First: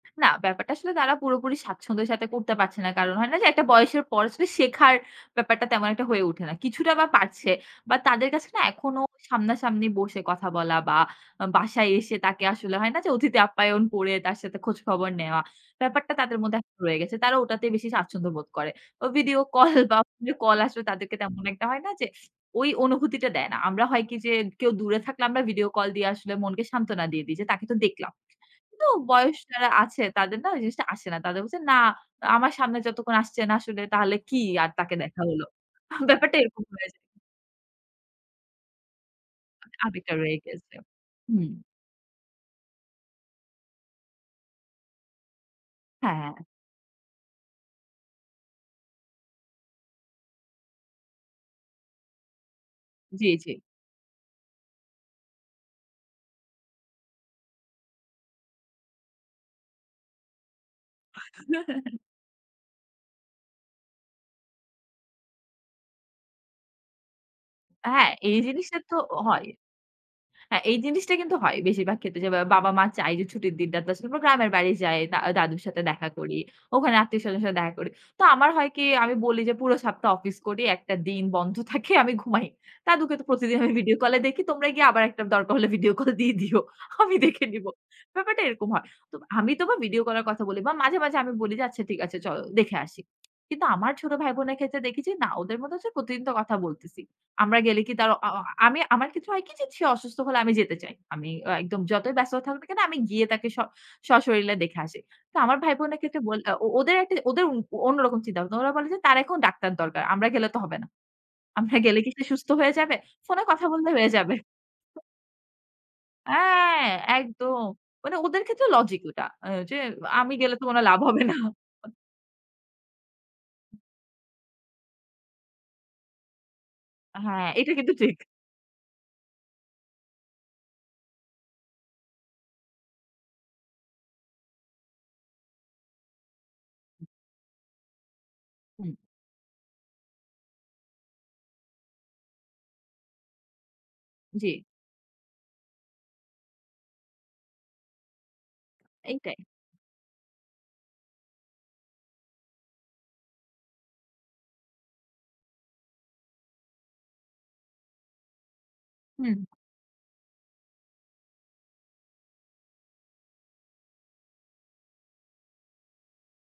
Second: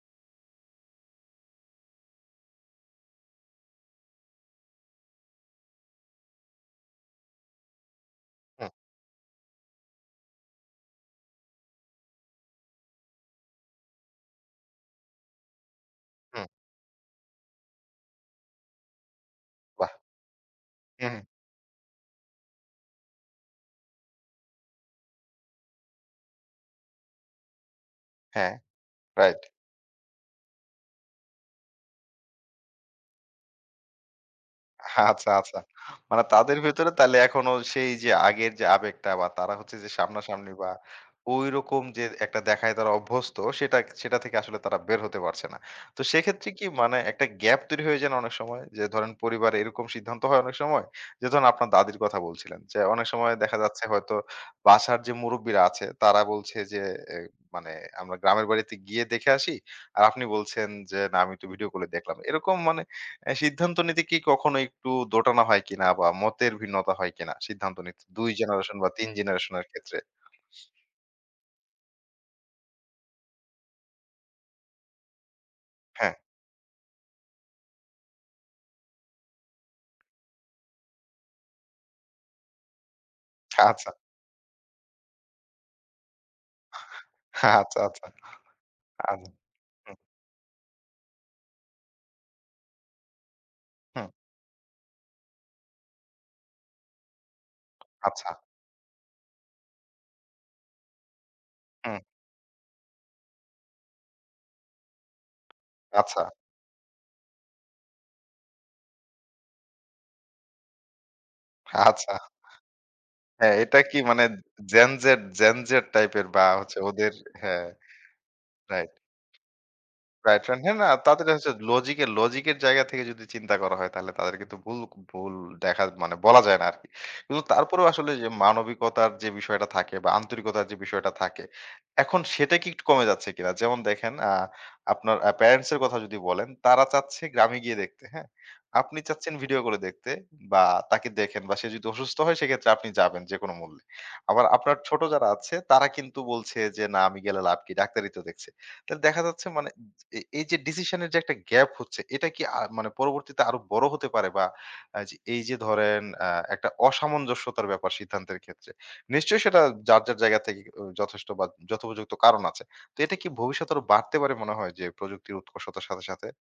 না ব্যাপারটা আসলে তারা পুরোপুরি স্বাচ্ছন্দ্যের সাথে করতে পারছে না। কারণ হয় না যে, একটা বয়সের পর শেখার, ব্যাপারটা তেমন একটা হয়ে উঠে না। কিছুটা বা পারছে, বা তাদের কাছে না হ্যাঁ। এখনো সামনাসামনি বসে কথা বলা বা বাসায় এসে তাকে আসলে হয় না যে, অতিথি আপ্যায়ন করে তার সাথে খোঁজ খবর নেওয়া। ব্যাপারটা তাদের হ্যাঁ। মধ্যে [unintelligible] রয়ে গেছে। তারা ওটাতে বেশি স্বাচ্ছন্দ্যবোধ করে। ও ভিডিও কল বাহ! বা কল আসবে হুম, তাদেরকে হুম। তেমন একটা হয় না যে, অনুভূতিটা দেয় না। আমরা হয় কি যে, কেউ দূরে থাকলে আমরা ভিডিও কল দিয়ে আসলে মনকে সান্ত্বনা দিয়ে দিই। যে, তাকে তো দেখলাম। হ্যাঁ, তো বয়স রাইট। যারা আছে তাদের না ওই জিনিসটা আসে না। তাদের বলছে না আমার সামনে যতক্ষণ আসছে না আসলে তাহলে কি আর তাকে দেখা আচ্ছা, হল। আচ্ছা হা মানে ব্যাপারটা তাদের এরকম হয়ে যায়। ভিতরে তাইলে এখনো সেই যে, আগের যে, আবেগটা বা তারা হচ্ছে যে, আবেগ টা রয়ে সামনাসামনি বা গেছে। হুম। ওইরকম যে, একটা দেখায় তারা অভ্যস্ত সেটা, সেটা থেকে আসলে তারা বের হতে পারছে না। তো হ্যাঁ, হ্যাঁ। সেক্ষেত্রে কি মানে একটা গ্যাপ তৈরি হয়ে যায় না অনেক সময়? যে, ধরেন পরিবারে এরকম সিদ্ধান্ত হয় অনেক সময়। যে, ধরেন আপনার দাদীর কথা বলছিলেন, অনেক জ্বী, সময় জ্বী। দেখা যাচ্ছে হয়তো বাসার যে, মুরুব্বিরা আছে তারা বলছে যে, এই মানে আমরা গ্রামের বাড়িতে গিয়ে দেখে আসি। আর আপনি বলছেন যে, না আমি একটু ভিডিও কলে দেখলাম। এরকম মানে এ্যা সিদ্ধান্ত নিতে কি কখনো একটু দোটানো হয় কিনা বা মতের ভিন্নতা হয় কিনা? সিদ্ধান্ত নিতে হ্যাঁ, ২ এই জিনিসটা জেনারেশন বা তো ৩ হয়। জেনারেশন এর ক্ষেত্রে। হ্যাঁ, এই জিনিসটা কিন্তু হয়। বেশিরভাগ ক্ষেত্রে যে, বাবা-মা চায় যে, ছুটির দিন টা তে [unintelligible] গ্রামের বাড়ি যাই। দা দাদুর সাথে দেখা হ্যাঁ। করি। ওখানে আত্মীয়-স্বজনের সাথে দেখা করি। তো আমার হয় কি আমি বলি যে, পুরো সপ্তাহ অফিস করি, একটা দিন বন্ধ থাকে আমি ঘুমাই দাদুকে তো প্রতিদিন আমি আচ্ছা। ভিডিও কল এ দেখি। তোমরা গিয়ে আবার একটা দরকার হলে ভিডিও কল দিয়ে দিও আমি দেখে নিবো আচ্ছা, আচ্ছা আচ্ছা। ব্যাপারটা এরকম হয়। আমি আচ্ছা। তো বা ভিডিও কল এর কথা বলে। মাঝে, মাঝে, আমি বলি যে, আচ্ছা ঠিক আছে চল দেখে আসি। কিন্তু আমার হুম। ছোট ভাই বোনের ক্ষেত্রে দেখেছি না ওদের মধ্যে হচ্ছে প্রতিদিন তো কথা বলতেছি। আমরা গেলে কি তার অ আ আচ্ছা। আমি আমার ক্ষেত্রে হয় কি যে, সে অসুস্থ হলে আমি যেতে চাই। আমি একদম হুম। যতই ব্যস্ত থাকুক না কেন আমি গিয়ে তাকে স সশরীরে দেখে আসি। তো আমার ভাই বোনের ক্ষেত্রে আচ্ছা। বোলঅ ও ওদের, ওদের অন্যরকম চিন্তা। ওরা বলে যে, তার এখন ডাক্তার দরকার। আমরা গেলে তো হবে না। আমরা গেলে কি আচ্ছা সে সুস্থ হয়ে যাবে? ফোনে হ্যাঁ, কথা এটা বললে কি হয়ে মানে যাবে। জেনজেট, জেনজেট টাইপের অ্যা বা হচ্ছে ওদের একদম। হ্যাঁ। মানে ওদের ক্ষেত্রেও রাইট। লজিক ওটা, এ্যাঁ যে, আমি রাইট গেলে ফ্রেন্ড তো হ্যাঁ, মনে না হয় লাভ হবে তাদের না। হচ্ছে লজিকের লজিক, এর জায়গা থেকে যদি চিন্তা করা হয় তাহলে তাদের কিন্তু ভুল, ভুল, দেখা মানে বলা যায় না আরকি। কিন্তু হ্যাঁ, এটা তারপরেও কিন্তু আসলে ঠিক। যে, মানবিকতার যে, বিষয়টা থাকে বা আন্তরিকতার যে, বিষয়টা থাকে, এখন সেটা কি একটু কমে যাচ্ছে কিনা? যেমন দেখেন এ্যাঁ আপনার আ প্যারেন্টস এর কথা যদি বলেন, তারা চাচ্ছে গ্রামে গিয়ে দেখতে। হ্যাঁ? হুম। আপনি চাচ্ছেন ভিডিও করে দেখতে বা তাকে দেখেন বা সে যদি অসুস্থ হয় সেক্ষেত্রে আপনি যাবেন। যেকোন মূল্যে। আবার জ্বী। আপনার ছোট যারা আছে তারা কিন্তু বলছে যে, না আমি গেলে লাভ কি ডাক্তারি তো দেখছে। তাহলে দেখা এইটাই। যাচ্ছে মানে এই, এই, যে, ডিসিশন এর যে, একটা গ্যাপ হচ্ছে এটা কি আ মানে পরবর্তীতে আরো বড় হতে পারে বা এ্যাঁ এই যে, ধরেন এ্যাঁ একটা অসামঞ্জস্যতার ব্যাপার সিদ্ধান্তের ক্ষেত্রে নিশ্চয়ই হুম। সেটা যার, যার, জায়গা থেকে উ যথেষ্ট বা যথোপযুক্ত কারণ আছে। তো এটা কি ভবিষ্যতে আরো বাড়তে পারে মনে হয় যে, প্রযুক্তির উৎকর্ষতার সাথে, সাথে?